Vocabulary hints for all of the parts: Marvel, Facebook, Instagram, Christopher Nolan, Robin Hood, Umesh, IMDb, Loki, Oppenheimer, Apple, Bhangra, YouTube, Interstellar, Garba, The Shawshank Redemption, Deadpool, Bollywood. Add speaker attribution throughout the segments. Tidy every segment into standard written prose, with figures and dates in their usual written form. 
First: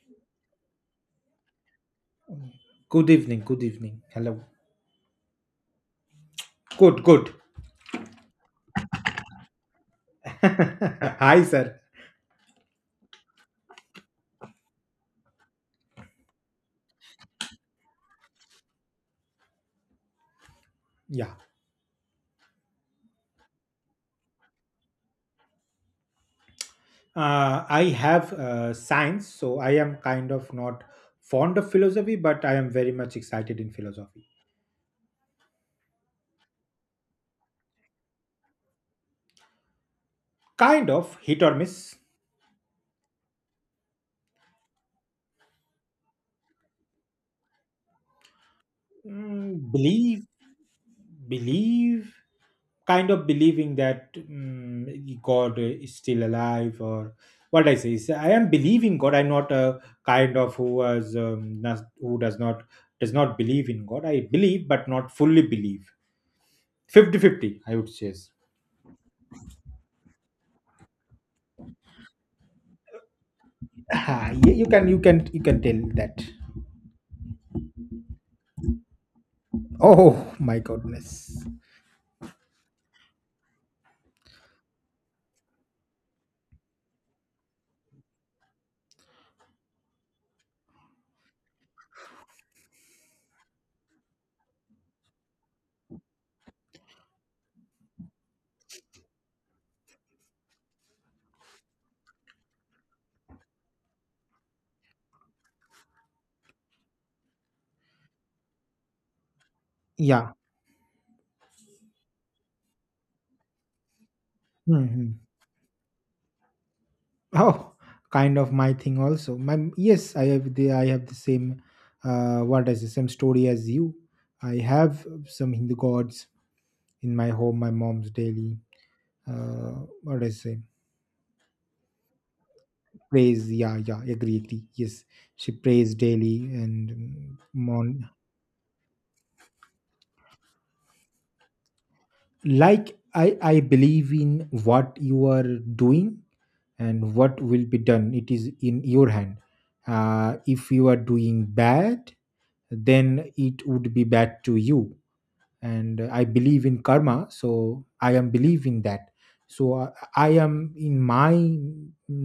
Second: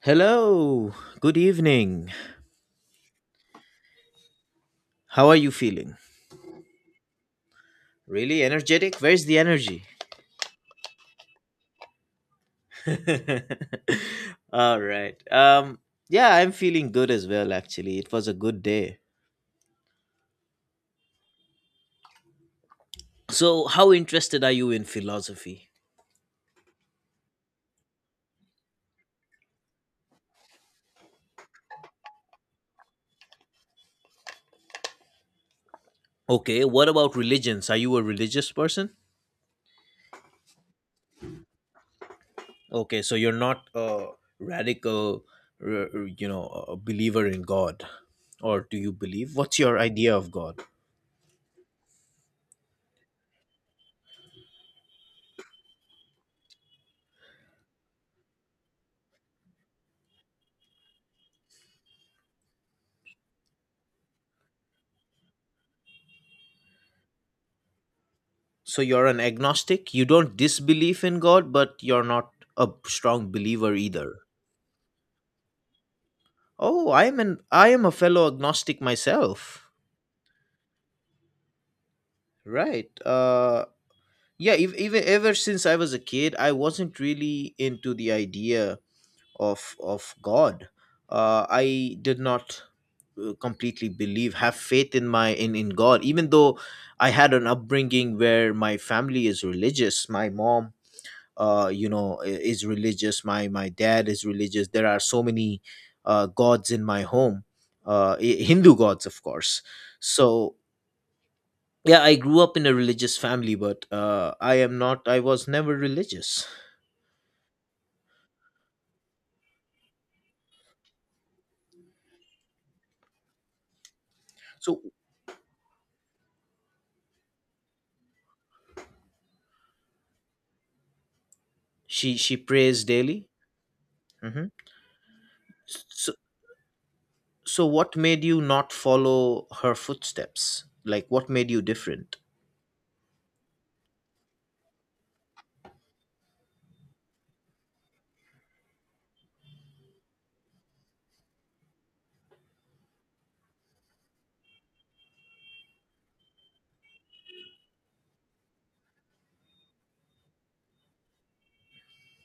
Speaker 1: Hello, good evening.
Speaker 2: Good evening. Good evening. Hello.
Speaker 1: How are you feeling?
Speaker 2: Good, good.
Speaker 1: Really energetic? Where's the energy?
Speaker 2: Hi, sir.
Speaker 1: All right. Yeah, I'm feeling good as well actually. It was a good day.
Speaker 2: Yeah.
Speaker 1: So, how interested are you in philosophy?
Speaker 2: I have science, so I am kind of not fond of philosophy, but I am very much excited in philosophy.
Speaker 1: Okay, what about religions? Are you a religious person?
Speaker 2: Kind of hit or miss.
Speaker 1: Okay, so you're not a radical a believer in God, or do you believe?
Speaker 2: Mm,
Speaker 1: What's your idea
Speaker 2: believe
Speaker 1: of God?
Speaker 2: believe kind of believing that god is still alive, or what I say is I am believing god. I'm not a kind of who has who does not believe in god. I believe, but not fully believe. 50-50, I would say.
Speaker 1: So you're an agnostic? You don't disbelieve in God, but you're not a strong believer either.
Speaker 2: Ah, yeah, you can tell that.
Speaker 1: Oh, I am a fellow agnostic myself.
Speaker 2: Oh my goodness.
Speaker 1: Right. Yeah, if, even ever since I was a kid, I wasn't really into the idea of God. I did not completely believe, have faith in my in God, even though I had an upbringing where my family is religious. My mom is religious, my dad is religious, there are so many gods in my home, Hindu gods of course.
Speaker 2: Yeah.
Speaker 1: So yeah, I grew up in a religious family, but I am not I
Speaker 2: Mhm.
Speaker 1: was never religious.
Speaker 2: Oh, kind of my thing also. My Yes, I have the same what is the same story as you. I
Speaker 1: So
Speaker 2: have some Hindu gods in my home, my mom's daily, what do I say?
Speaker 1: she prays daily.
Speaker 2: Prays, yeah, yeah, agree,
Speaker 1: Hmm.
Speaker 2: agree. Yes. She prays
Speaker 1: So
Speaker 2: daily and
Speaker 1: what
Speaker 2: mon
Speaker 1: made you not follow her footsteps? Like, what made you different?
Speaker 2: like I believe in what you are doing and what will be done. It is in your hand. If you are doing bad, then it would be bad to you. And I believe in karma, so I am believe in that. So I am in my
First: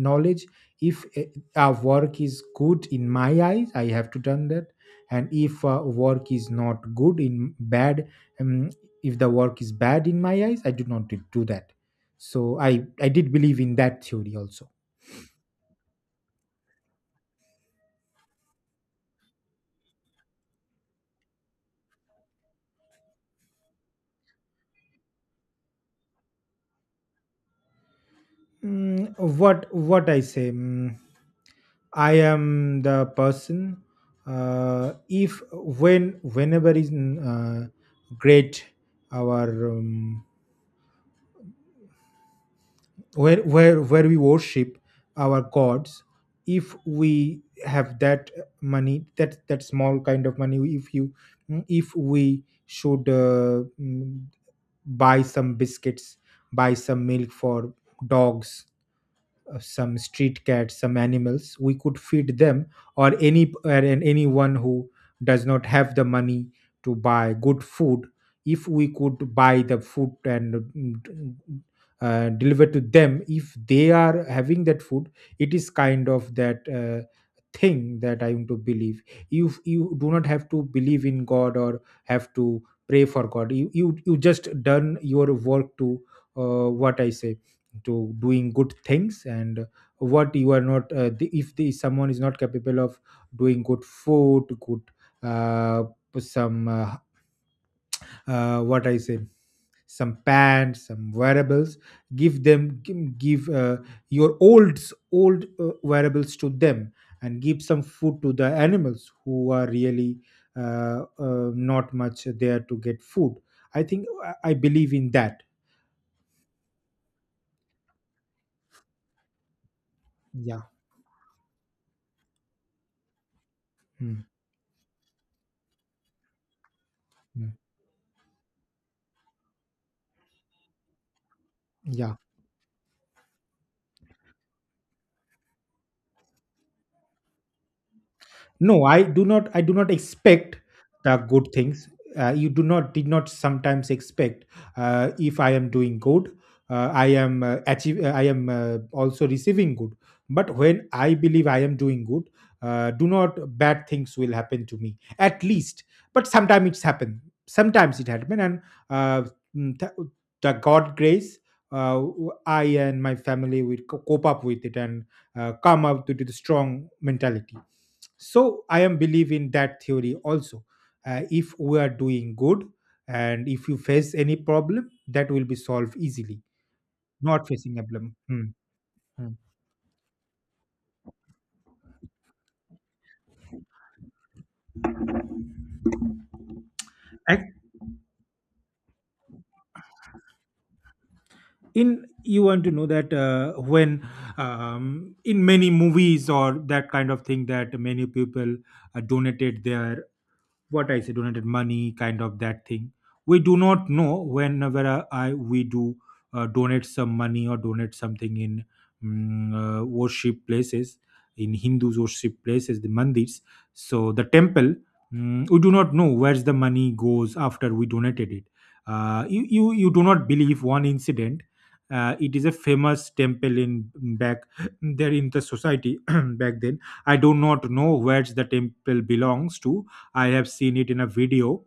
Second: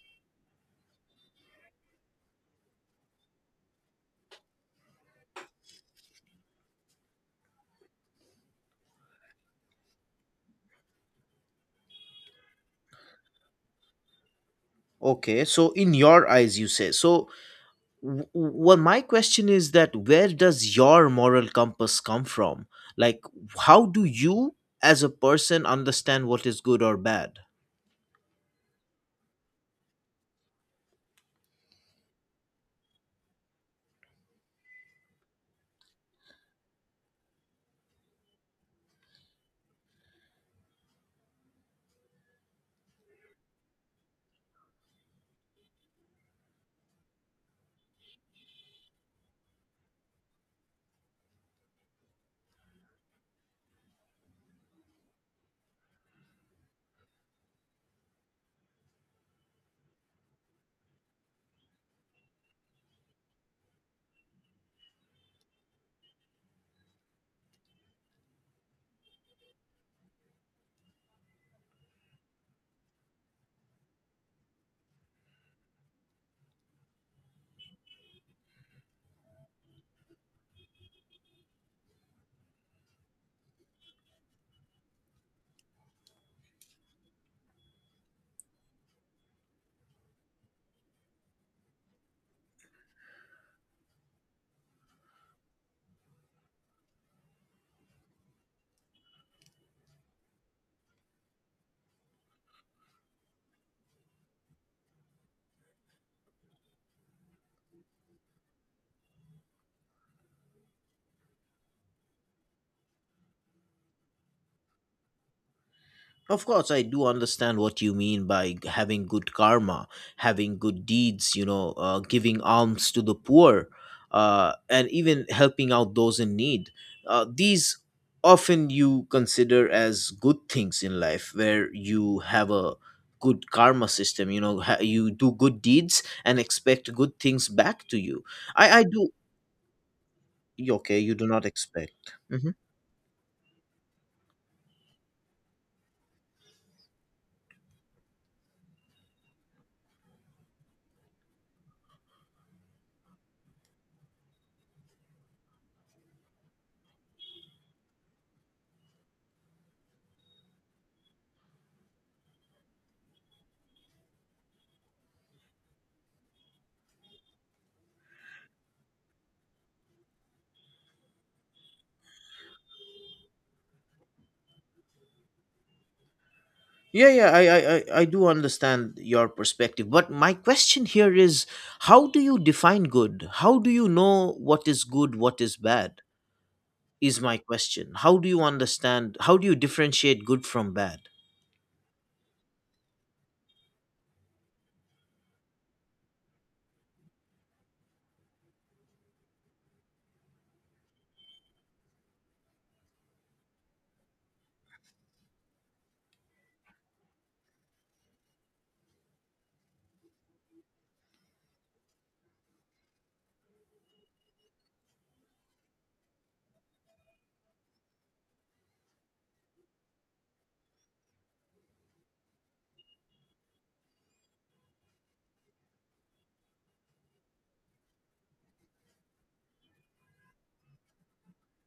Speaker 2: knowledge, if a work is good in my eyes, I have to done that. And if work is not good, in bad. um, if the work is bad in my eyes, I do not do that. So I did believe in that theory also.
Speaker 1: Okay, so in your eyes you say so. Well, my question is that where does your moral compass come from? Like, how do you as a person understand what is good or bad?
Speaker 2: What I say. I am the person. If when whenever is great, our where we worship our gods, if we have that money, that small kind of money, if you if we should buy some biscuits, buy some milk for dogs, some street cats, some animals we could feed them, or anyone who does not have the money to buy good food. If we could buy the food and deliver to them, if they are having that food. It is kind of that thing that I want to believe. You do not have to believe in god or have to pray for god. You just done your work to what I say to doing good things. And what you are not, if the someone is not capable of doing good food, good, uh, some what I say some pants, some wearables, give them, your old wearables to them. And give some food to the animals who are really not much there to get food. I think I believe in that.
Speaker 1: Of course, I do understand what you mean by having good karma, having
Speaker 2: Yeah.
Speaker 1: good deeds, giving alms to the poor,
Speaker 2: Mm,
Speaker 1: and even helping out those in need.
Speaker 2: mm,
Speaker 1: These often you consider as good things in life where
Speaker 2: yeah.
Speaker 1: you have a good karma system. You do good deeds and expect good things back to you. I
Speaker 2: No, i
Speaker 1: do.
Speaker 2: do not i do not expect
Speaker 1: Okay, you
Speaker 2: the
Speaker 1: do not
Speaker 2: good things.
Speaker 1: expect. Mm-hmm.
Speaker 2: You do not did not sometimes expect, if I am doing good, I am achieve, I am also receiving good. But when I believe I am doing good, do not bad things will happen to me, at least. But sometimes it's happened, sometimes it happened. And uh, mm, th- the god grace, I and my family will cope up with it and come up to the strong mentality. So I am believe in that theory also. If we are doing good, and if you face any problem, that will be solved easily.
Speaker 1: Yeah, yeah, I,
Speaker 2: Not
Speaker 1: I,
Speaker 2: facing a
Speaker 1: I I
Speaker 2: problem.
Speaker 1: do
Speaker 2: Hmm,
Speaker 1: understand your
Speaker 2: hmm.
Speaker 1: perspective. But my question here is, how do you define good? How do you know what is good, what is bad? Is my
Speaker 2: Ac-
Speaker 1: question. How do you understand? How do you differentiate good from bad?
Speaker 2: in, you want to know that, when in many movies or that kind of thing, that many people donated their, what I say, donated money, kind of that thing. We do not know, whenever I we do donate some money or donate something in worship places, in Hindus worship places, the mandirs. So the temple, we do not know where's the money goes after we donated it. You do not believe one incident. It is a famous temple in back there in the society, back then. I do not know where the temple belongs to. I have seen it in a video.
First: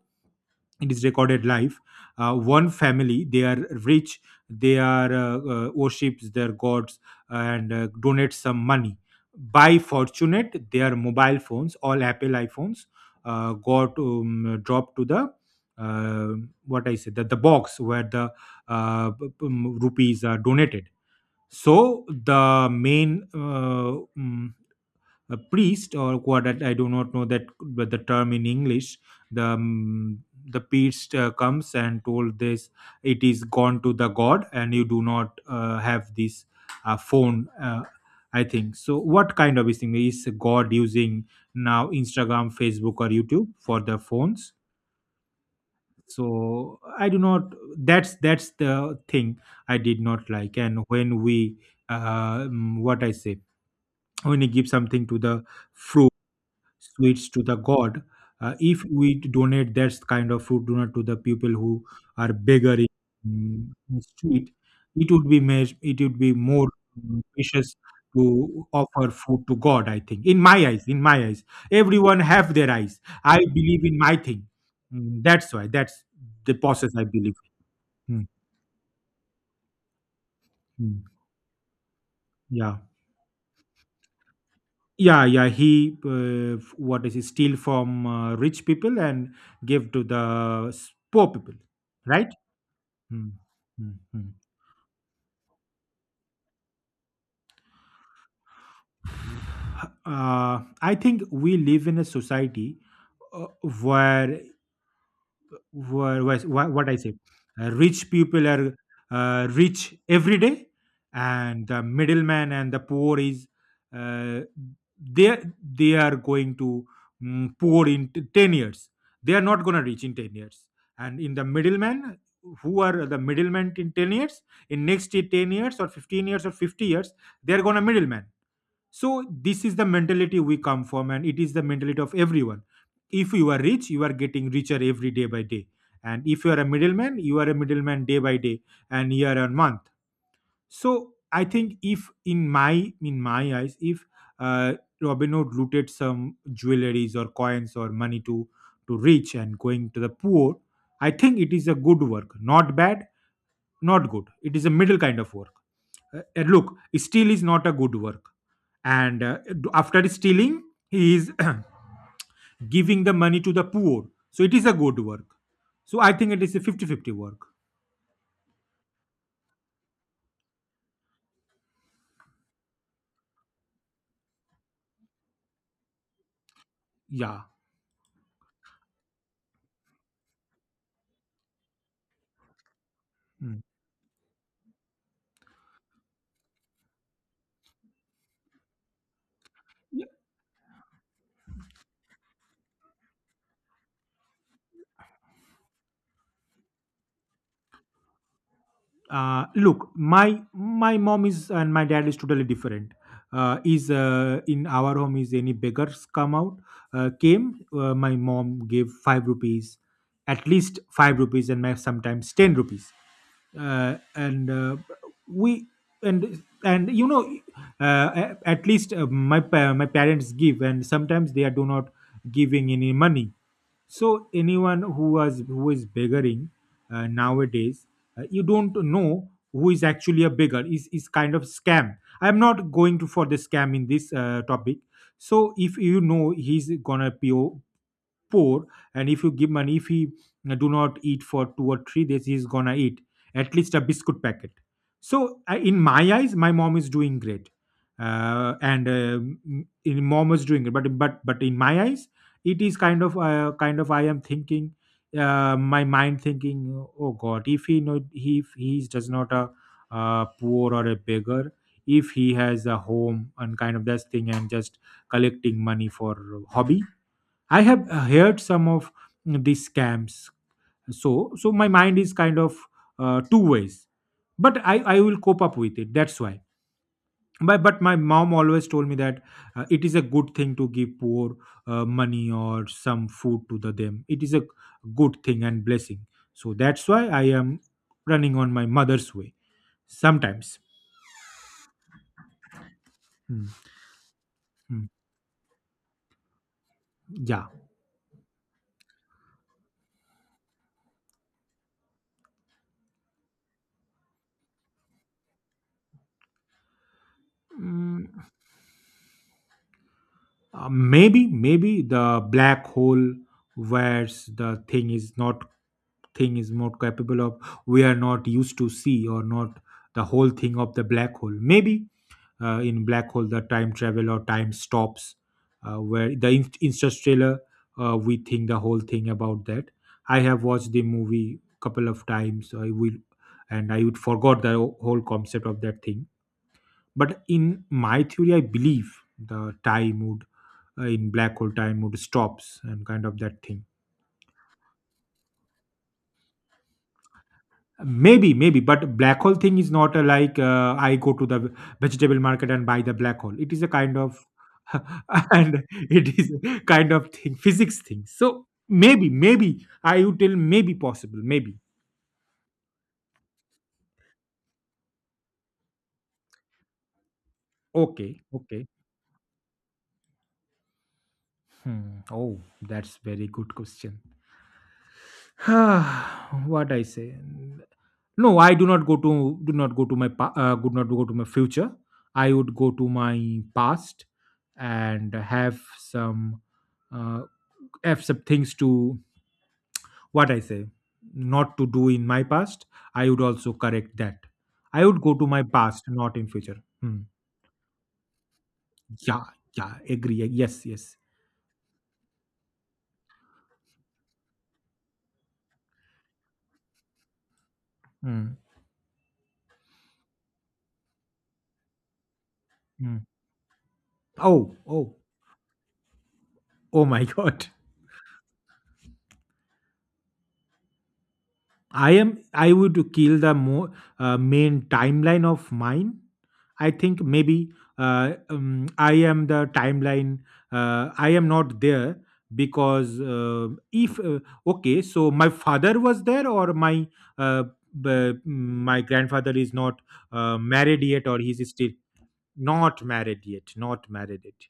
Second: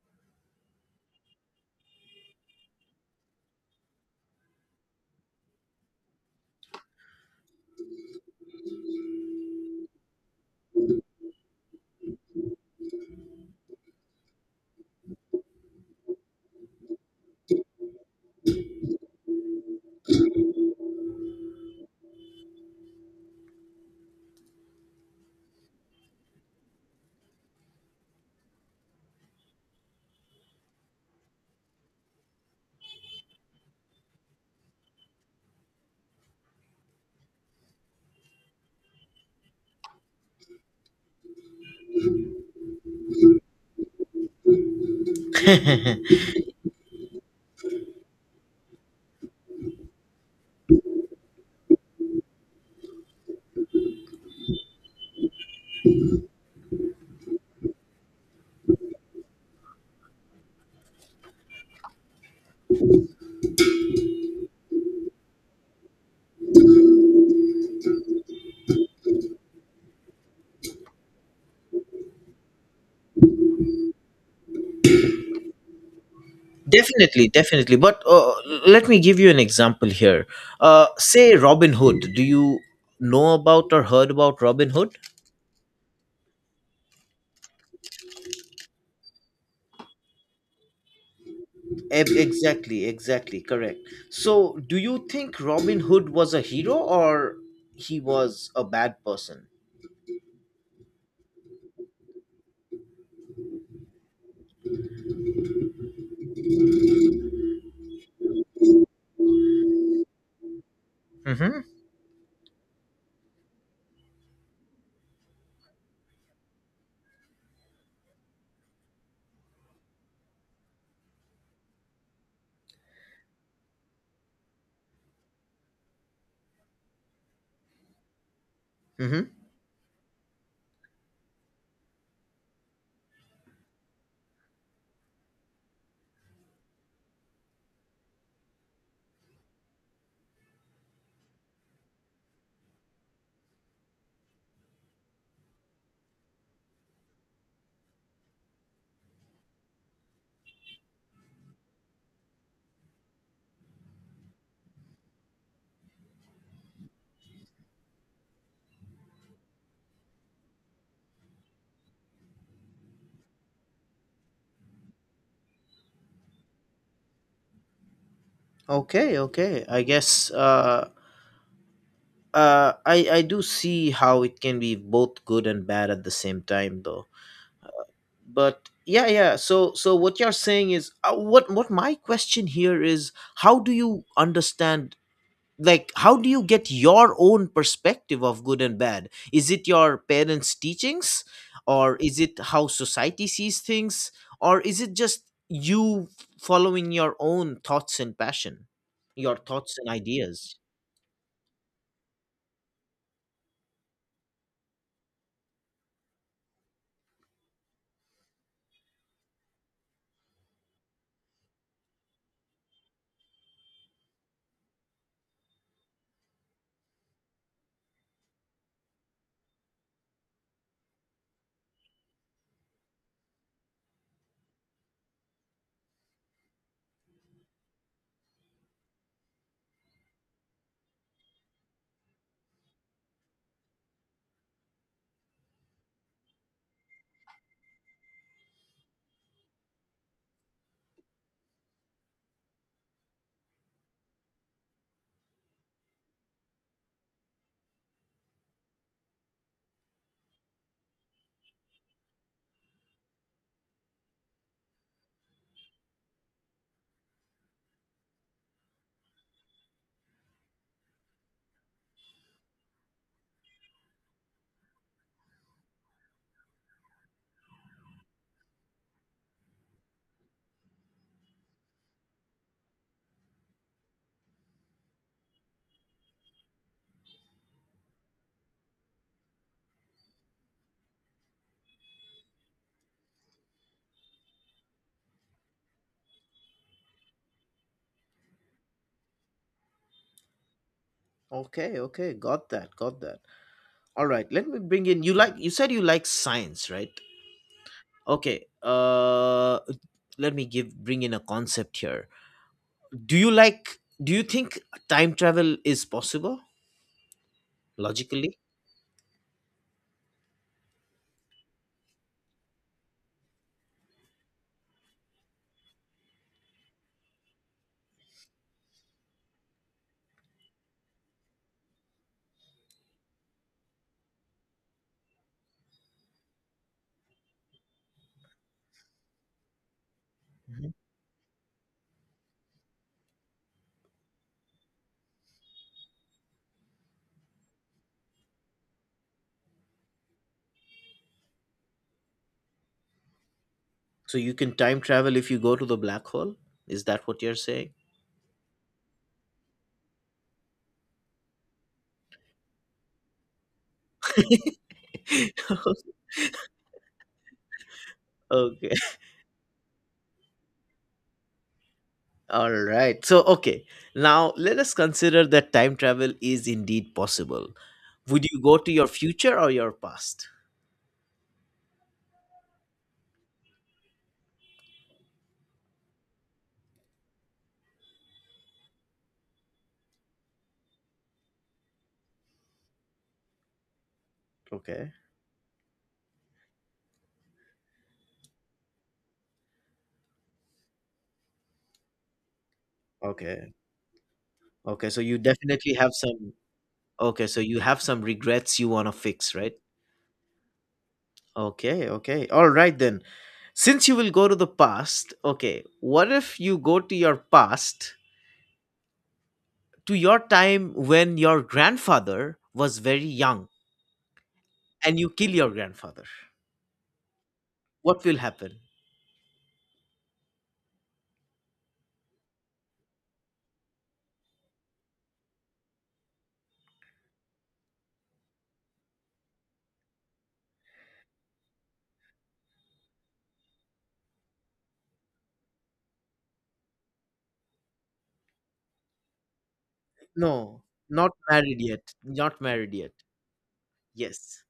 Speaker 2: It is recorded live. One family, they are rich. They are worships their gods, and donate some money. By fortunate, their mobile phones, all Apple iPhones, got dropped to the, uh, the box where the uh, p- p- rupees are donated. So the main mm, a priest, or what, I do not know that, but the term in English. The um, the priest comes and told this, it is gone to the god and you do not have this phone. I think so. What kind of thing is God using now, Instagram, Facebook, or YouTube for the phones?
Speaker 1: Definitely,
Speaker 2: So I do not. That's the thing I did not like. And when we, uh, um, what I say, when you give something to the fruit, sweets to the god, if we donate that kind of food donut to the people who are beggar in, mm, in street, it would be made, it would be more precious to offer food to god. I think, in my eyes, everyone have their eyes, I believe in my thing. That's why, that's the process I believe.
Speaker 1: definitely. But
Speaker 2: Mm,
Speaker 1: let me give you an example here.
Speaker 2: mm,
Speaker 1: Say Robin Hood. Do you
Speaker 2: yeah,
Speaker 1: know about or heard about Robin Hood?
Speaker 2: yeah, yeah, he f- what is he steal from rich people and give to the poor people. Right.
Speaker 1: Exactly,
Speaker 2: Hmm,
Speaker 1: exactly, correct.
Speaker 2: hmm, hmm.
Speaker 1: So, do you think Robin Hood was a hero, or he was a bad person?
Speaker 2: I think we live in a society, uh, where, where, what I say, rich people are rich every day,
Speaker 1: Mm-hmm.
Speaker 2: and the middleman and the poor is, uh, they are- they are going to poor in 10 years. They are not going to reach in 10 years, and in the middleman, who are the middlemen in 10 years, in next 10 years or 15 years or 50 years, they are going to middleman. So
Speaker 1: Mm-hmm.
Speaker 2: this is the mentality we come from, and it is the mentality of everyone. If you are rich, you are getting richer every day by day, and if you are a middleman, you are a middleman day by day and year on month. So I think, if in my eyes, if uh, Robin Hood looted some jewelries or coins or money to, rich and going to the poor, I think it is a good work, not bad, not good. It is a middle kind of work. And look, steal is not a good work. And after stealing, he is giving the money to the poor. So it is a good work. So I think it is a 50-50 work.
Speaker 1: Okay, okay. I guess I do see how it can be both good and bad at the same time, though.
Speaker 2: Yeah.
Speaker 1: But yeah, yeah. So, what you're saying is, what my question here is: how
Speaker 2: Mm.
Speaker 1: do you understand? Like, how do you get your own perspective of good and bad? Is it your parents' teachings, or is it how society sees things, or is it just you following your own thoughts and passion, your thoughts and
Speaker 2: Look, my
Speaker 1: ideas?
Speaker 2: my mom is, and my dad is totally different. Is In our home is, any beggars come out, came, my mom gave 5 rupees, at least 5 rupees and my sometimes 10 rupees, and we, and at least my my parents give, and sometimes they are do not giving any money. So anyone who is begging, nowadays, you don't know who is actually a beggar. Is kind of scam. I'm not going to for the scam in this topic. So if you know he's gonna pay, poor, and if you give money, if he do not eat for 2 or 3 days, he's gonna eat at least a biscuit packet. So I, in my eyes, my mom is doing great, and m- in mom is doing it, but in my eyes, it is kind of, kind of, I am thinking, my mind thinking, oh god, if he know, he if he is does not a, poor or a beggar, if he has a home and kind of this thing and just collecting money for hobby. I have heard some of these scams. So my mind is kind of two ways. But I will cope up with it. That's why. But my mom always told me that it is a good thing to give poor money or some food to the them. It is a good thing and blessing. So that's why I am running on my mother's way sometimes.
Speaker 1: Okay, okay. Got that, got that.
Speaker 2: Mm,
Speaker 1: All right, let me bring
Speaker 2: mm,
Speaker 1: in, you, like you said, you like science, right?
Speaker 2: yeah.
Speaker 1: Okay. Let me give bring in a concept here. Do you think time travel is possible,
Speaker 2: Mm.
Speaker 1: logically?
Speaker 2: Maybe, maybe the black hole, where the thing is not capable of, we are not used to see or not the whole thing of the black hole. Maybe in black hole the time travel or time stops. Where the interstellar, we think the whole thing about that. I have watched the movie couple of times I will, and I would forgot the whole concept of that thing. But in my theory I believe the time would, in black hole time would stops and kind of that thing.
Speaker 1: So you can time travel if you go to the black hole? Is that what you're saying?
Speaker 2: Maybe, maybe, but black hole thing is not a, like, I go to the vegetable market and buy the black hole. It is a kind of and it is a kind of thing, physics thing, so
Speaker 1: Okay.
Speaker 2: maybe, maybe I would tell maybe possible, maybe.
Speaker 1: All right. So, okay. Now, let us consider that time travel is indeed possible.
Speaker 2: Okay,
Speaker 1: Would you go
Speaker 2: okay.
Speaker 1: to your future or your past?
Speaker 2: Hmm. Oh, that's very good question. What I say? No, I do not go to my do not go to my future. I would go to my past
Speaker 1: Okay.
Speaker 2: and uh, have some things to, what I say, not to do in my past. I would
Speaker 1: Okay.
Speaker 2: also correct that. I
Speaker 1: Okay. So,
Speaker 2: would go
Speaker 1: you
Speaker 2: to my
Speaker 1: definitely
Speaker 2: past,
Speaker 1: have
Speaker 2: not in
Speaker 1: some.
Speaker 2: future. Hmm.
Speaker 1: Okay. So, you have some regrets you want to
Speaker 2: Yeah,
Speaker 1: fix, right?
Speaker 2: yeah, agree. Yes, yes.
Speaker 1: Okay. Okay. All right, then. Since you will go to the past, okay, what if you go to your past,
Speaker 2: Hmm,
Speaker 1: to your time when your grandfather was
Speaker 2: hmm.
Speaker 1: very young,
Speaker 2: Oh, oh,
Speaker 1: and you kill your grandfather?
Speaker 2: oh my God.
Speaker 1: What will happen?
Speaker 2: I am. I would kill the main timeline of mine. I think maybe I am the timeline. I am not there because if okay, so my father was there, or my, uh, my grandfather is not
Speaker 1: No,
Speaker 2: married yet,
Speaker 1: not
Speaker 2: or he's
Speaker 1: married
Speaker 2: still
Speaker 1: yet, not married
Speaker 2: not
Speaker 1: yet.
Speaker 2: married yet, not married
Speaker 1: Yes.
Speaker 2: yet.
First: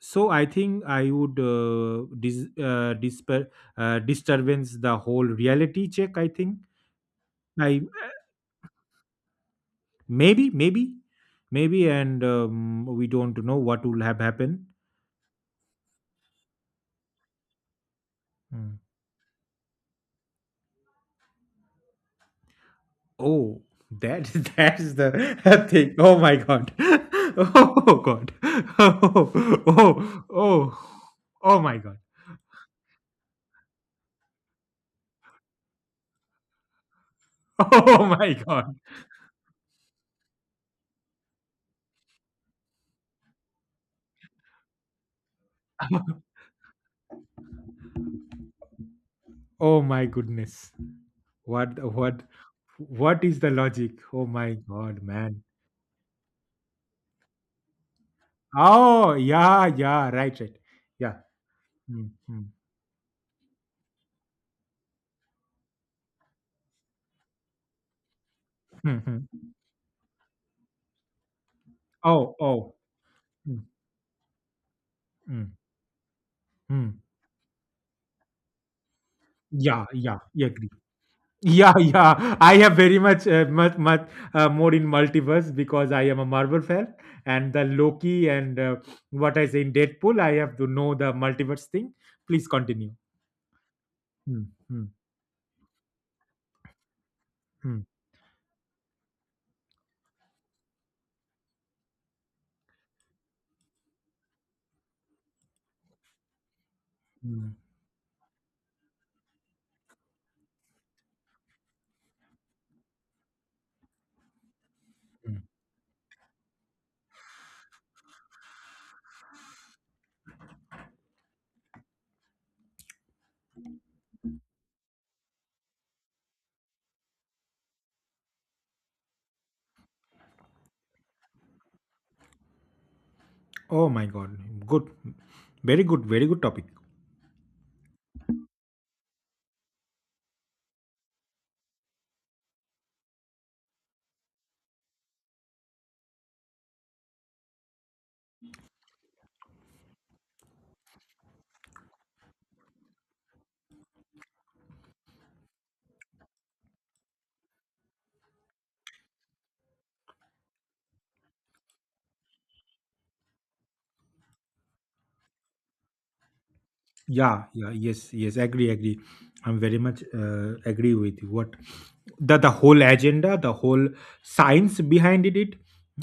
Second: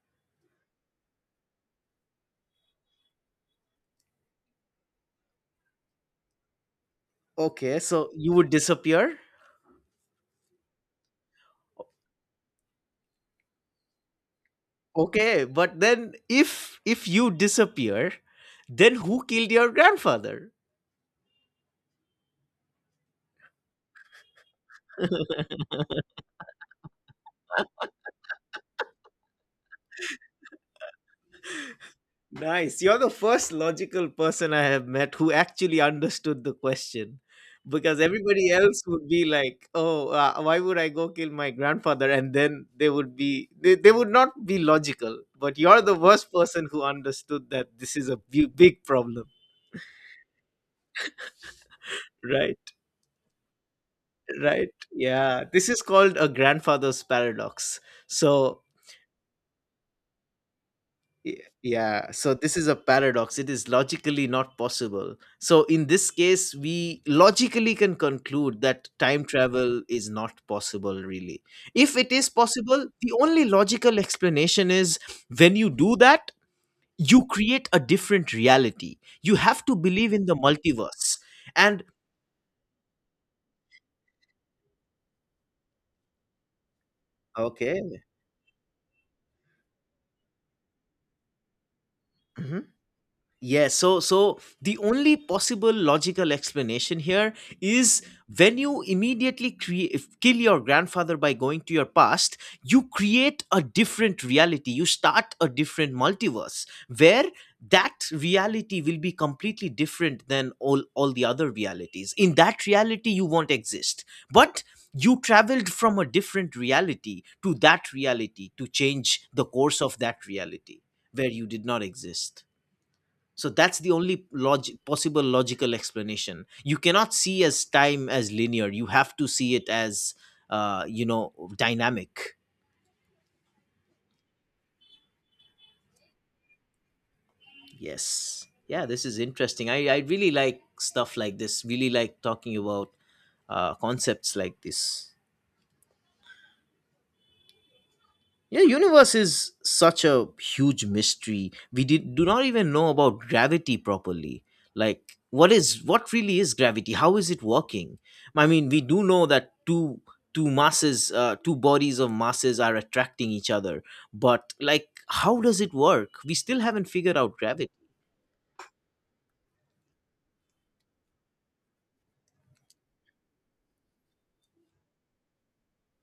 Speaker 2: So I think I would disturbance the whole reality check. I think
Speaker 1: Okay,
Speaker 2: I,
Speaker 1: so you would disappear.
Speaker 2: maybe, maybe, maybe, and we don't know what will have happened.
Speaker 1: Okay, but then if you disappear,
Speaker 2: Mm.
Speaker 1: then who killed your grandfather?
Speaker 2: Oh, that that is the thing. Oh my god. Oh god. Oh, oh, oh, oh my god.
Speaker 1: Nice. You're the first logical person I have met who actually understood the question. Because
Speaker 2: Oh my
Speaker 1: everybody
Speaker 2: god.
Speaker 1: else would be like, oh, why would I go kill my grandfather? And then they would not be logical. But you're the worst person who understood that this is a big problem.
Speaker 2: Oh my goodness. What,
Speaker 1: Right,
Speaker 2: what is the logic? Oh my
Speaker 1: right.
Speaker 2: god, man.
Speaker 1: Yeah. This is called a grandfather's paradox. So
Speaker 2: Oh yeah, yeah, right, right, yeah.
Speaker 1: Y-
Speaker 2: Mm,
Speaker 1: Yeah, so
Speaker 2: mm,
Speaker 1: this is a paradox. It is logically not possible. So, in this case, we logically can conclude that
Speaker 2: mm,
Speaker 1: time
Speaker 2: mm.
Speaker 1: travel is not possible, really. If it is
Speaker 2: Oh, oh.
Speaker 1: possible, the only
Speaker 2: Mm,
Speaker 1: logical explanation is
Speaker 2: mm,
Speaker 1: when you do that,
Speaker 2: mm.
Speaker 1: you create a different reality. You have to
Speaker 2: Yeah,
Speaker 1: believe
Speaker 2: yeah,
Speaker 1: in the
Speaker 2: yeah, agree.
Speaker 1: multiverse.
Speaker 2: Yeah,
Speaker 1: And
Speaker 2: yeah. I have very much, much, much more in multiverse because I am a Marvel fan and the
Speaker 1: okay.
Speaker 2: Loki and what I say in Deadpool. I have to know the multiverse thing. Please
Speaker 1: Mhm.
Speaker 2: continue.
Speaker 1: Yeah, so
Speaker 2: Hmm,
Speaker 1: the
Speaker 2: hmm,
Speaker 1: only possible logical explanation here
Speaker 2: hmm,
Speaker 1: is, when you immediately create kill your grandfather by going to your past, you create a different reality. You start a different multiverse where
Speaker 2: hmm,
Speaker 1: that reality will be completely different than all the other realities. In that reality, you won't exist, but you
Speaker 2: hmm.
Speaker 1: traveled from a different reality to that reality to change the course of that reality where you did not exist. So that's the only possible logical explanation. You cannot see as time as linear, you have to see it as, uh, you know dynamic.
Speaker 2: Oh my God! Good, very good, very good topic.
Speaker 1: Yes, yeah, this is interesting. I really like stuff like this, really like talking about concepts like this. Yeah, universe is such a huge mystery. We do not even know about gravity properly. Like, what really is gravity, how is it working? I mean, we do know that two masses, two bodies of masses, are attracting each other. But like, how does it work? We still haven't figured out
Speaker 2: Yeah,
Speaker 1: gravity.
Speaker 2: yeah, yes, yes. Agree, agree. I'm very much agree with you. What, the whole agenda, the whole science behind it, it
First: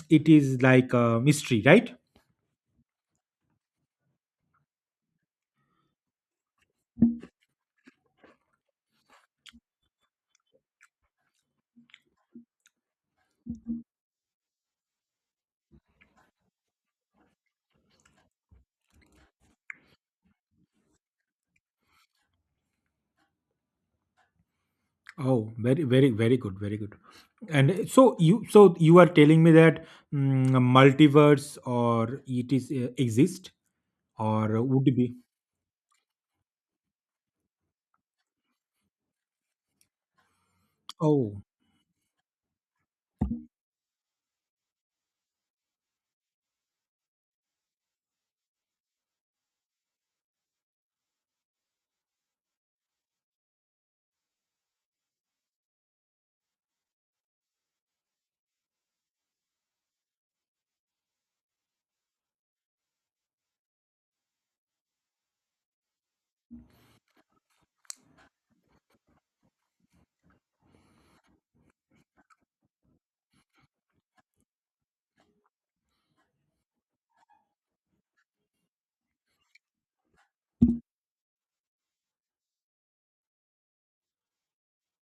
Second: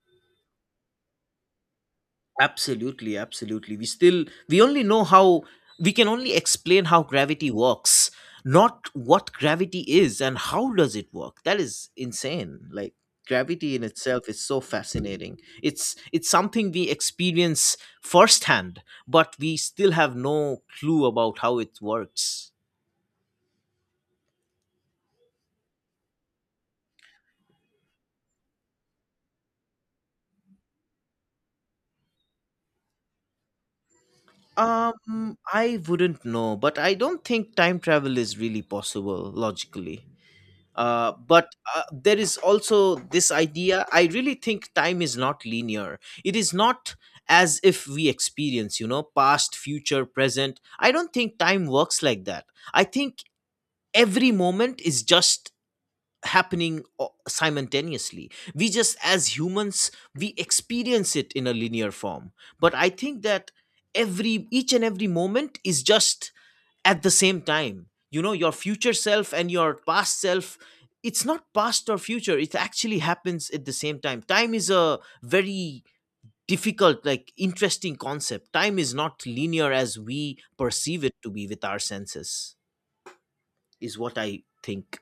Speaker 2: it is like a mystery, right?
Speaker 1: Absolutely, absolutely. We can only explain how gravity works, not what gravity is and how does it work. That is insane. Like, gravity in itself is so fascinating. It's something we experience firsthand, but we still have no clue about how it works.
Speaker 2: Oh, very, very, very good, very good. And so you are telling me that, mm, multiverse or it is exist, or would it be?
Speaker 1: I wouldn't know, but I don't think time travel is really possible, logically. uh,
Speaker 2: Oh,
Speaker 1: but uh, there is also this idea, I really think time is not linear. It is not as if we experience, past, future, present. I don't think time works like that. I think every moment is just happening simultaneously. We just, as humans, we experience it in a linear form. But I think that every each and every moment is just at the same time. You know, your future self and your past self, it's not past or future, it actually happens at the same time. Time is a very difficult, like, interesting concept. Time is not linear as we perceive it to be with our senses, is what I think.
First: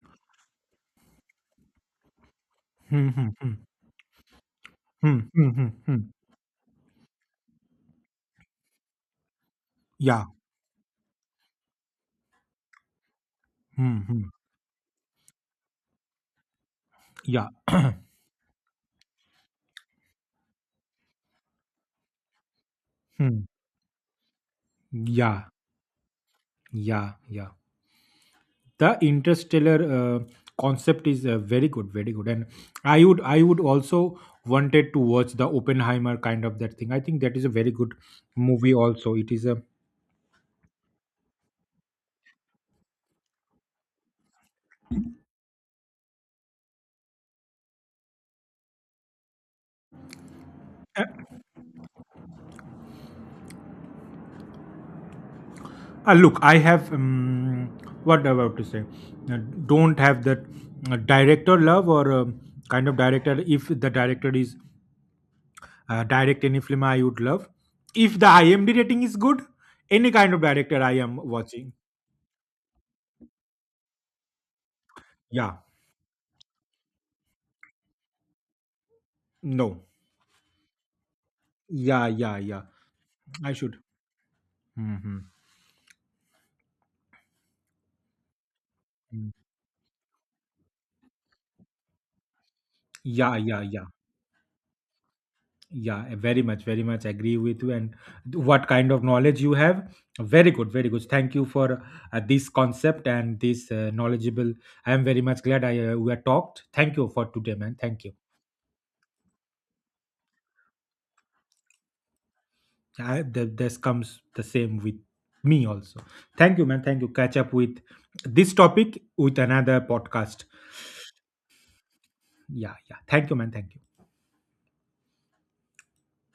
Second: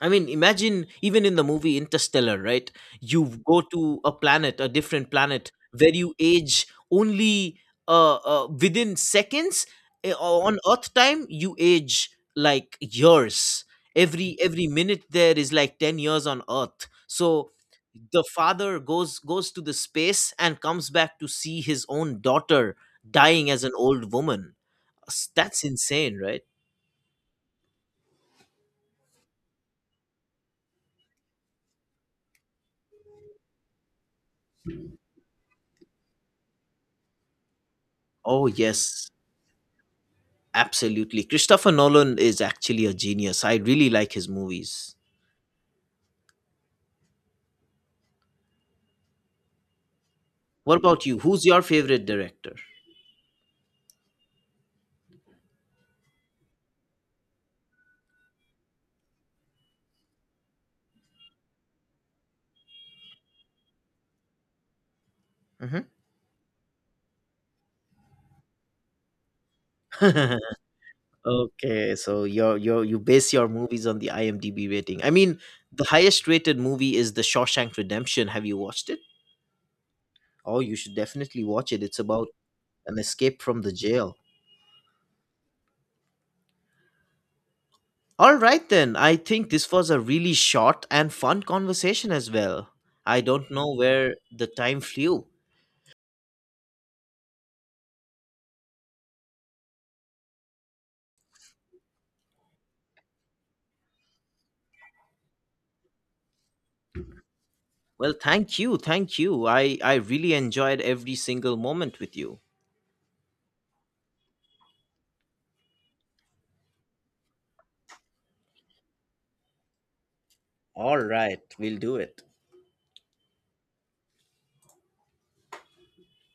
Speaker 1: I mean, imagine even in the movie Interstellar, right?
Speaker 2: hmm, hmm,
Speaker 1: You
Speaker 2: hmm,
Speaker 1: go to a planet, a different
Speaker 2: hmm, hmm,
Speaker 1: planet,
Speaker 2: hmm,
Speaker 1: where
Speaker 2: hmm,
Speaker 1: you age only within seconds. Eh,
Speaker 2: yeah,
Speaker 1: On Earth time, you age like years.
Speaker 2: hmm,
Speaker 1: Every minute there is like 10 years on Earth.
Speaker 2: yeah,
Speaker 1: So the father goes to the space and comes back to see his own daughter
Speaker 2: hmm,
Speaker 1: dying as an old woman.
Speaker 2: yeah,
Speaker 1: That's insane, right?
Speaker 2: yeah, yeah. The interstellar concept is very good, very good. And I would also wanted to watch the Oppenheimer kind of that thing. I think that is a very good
Speaker 1: Oh
Speaker 2: movie.
Speaker 1: yes,
Speaker 2: Also, it is a.
Speaker 1: absolutely. Christopher Nolan is actually a genius. I really like his movies. What about you? Who's your favorite director?
Speaker 2: Look, I have, what about to say. Uh, don't have that director love, or kind of director. If the director is
Speaker 1: Mhm.
Speaker 2: direct any film, I would love. If the IMDb rating is good, any kind of director I am watching.
Speaker 1: Okay, so you base your movies on the IMDb rating. I mean,
Speaker 2: Yeah,
Speaker 1: the highest rated movie is The Shawshank Redemption. Have you watched it?
Speaker 2: no.
Speaker 1: Oh, you should definitely watch it. It's
Speaker 2: Yeah,
Speaker 1: about
Speaker 2: yeah, yeah.
Speaker 1: an escape
Speaker 2: I
Speaker 1: from the
Speaker 2: should.
Speaker 1: jail.
Speaker 2: Hmm.
Speaker 1: All right, then. I think this was a really short and fun conversation as well. I
Speaker 2: Yeah,
Speaker 1: don't
Speaker 2: yeah,
Speaker 1: know
Speaker 2: yeah.
Speaker 1: where the time flew.
Speaker 2: Yeah, I very much, very much agree with you. And what kind of knowledge you have? Very good, very good. Thank you for this concept and this knowledgeable. I am very much glad I we are talked. Thank you for today, man. Thank
Speaker 1: Well,
Speaker 2: you.
Speaker 1: thank you. Thank you. I really enjoyed every single moment with you.
Speaker 2: I, the, this comes the same with me also. Thank you, man. Thank you. Catch up with this topic with another podcast.
Speaker 1: All right, we'll do it.
Speaker 2: Yeah, yeah. Thank you, man. Thank you.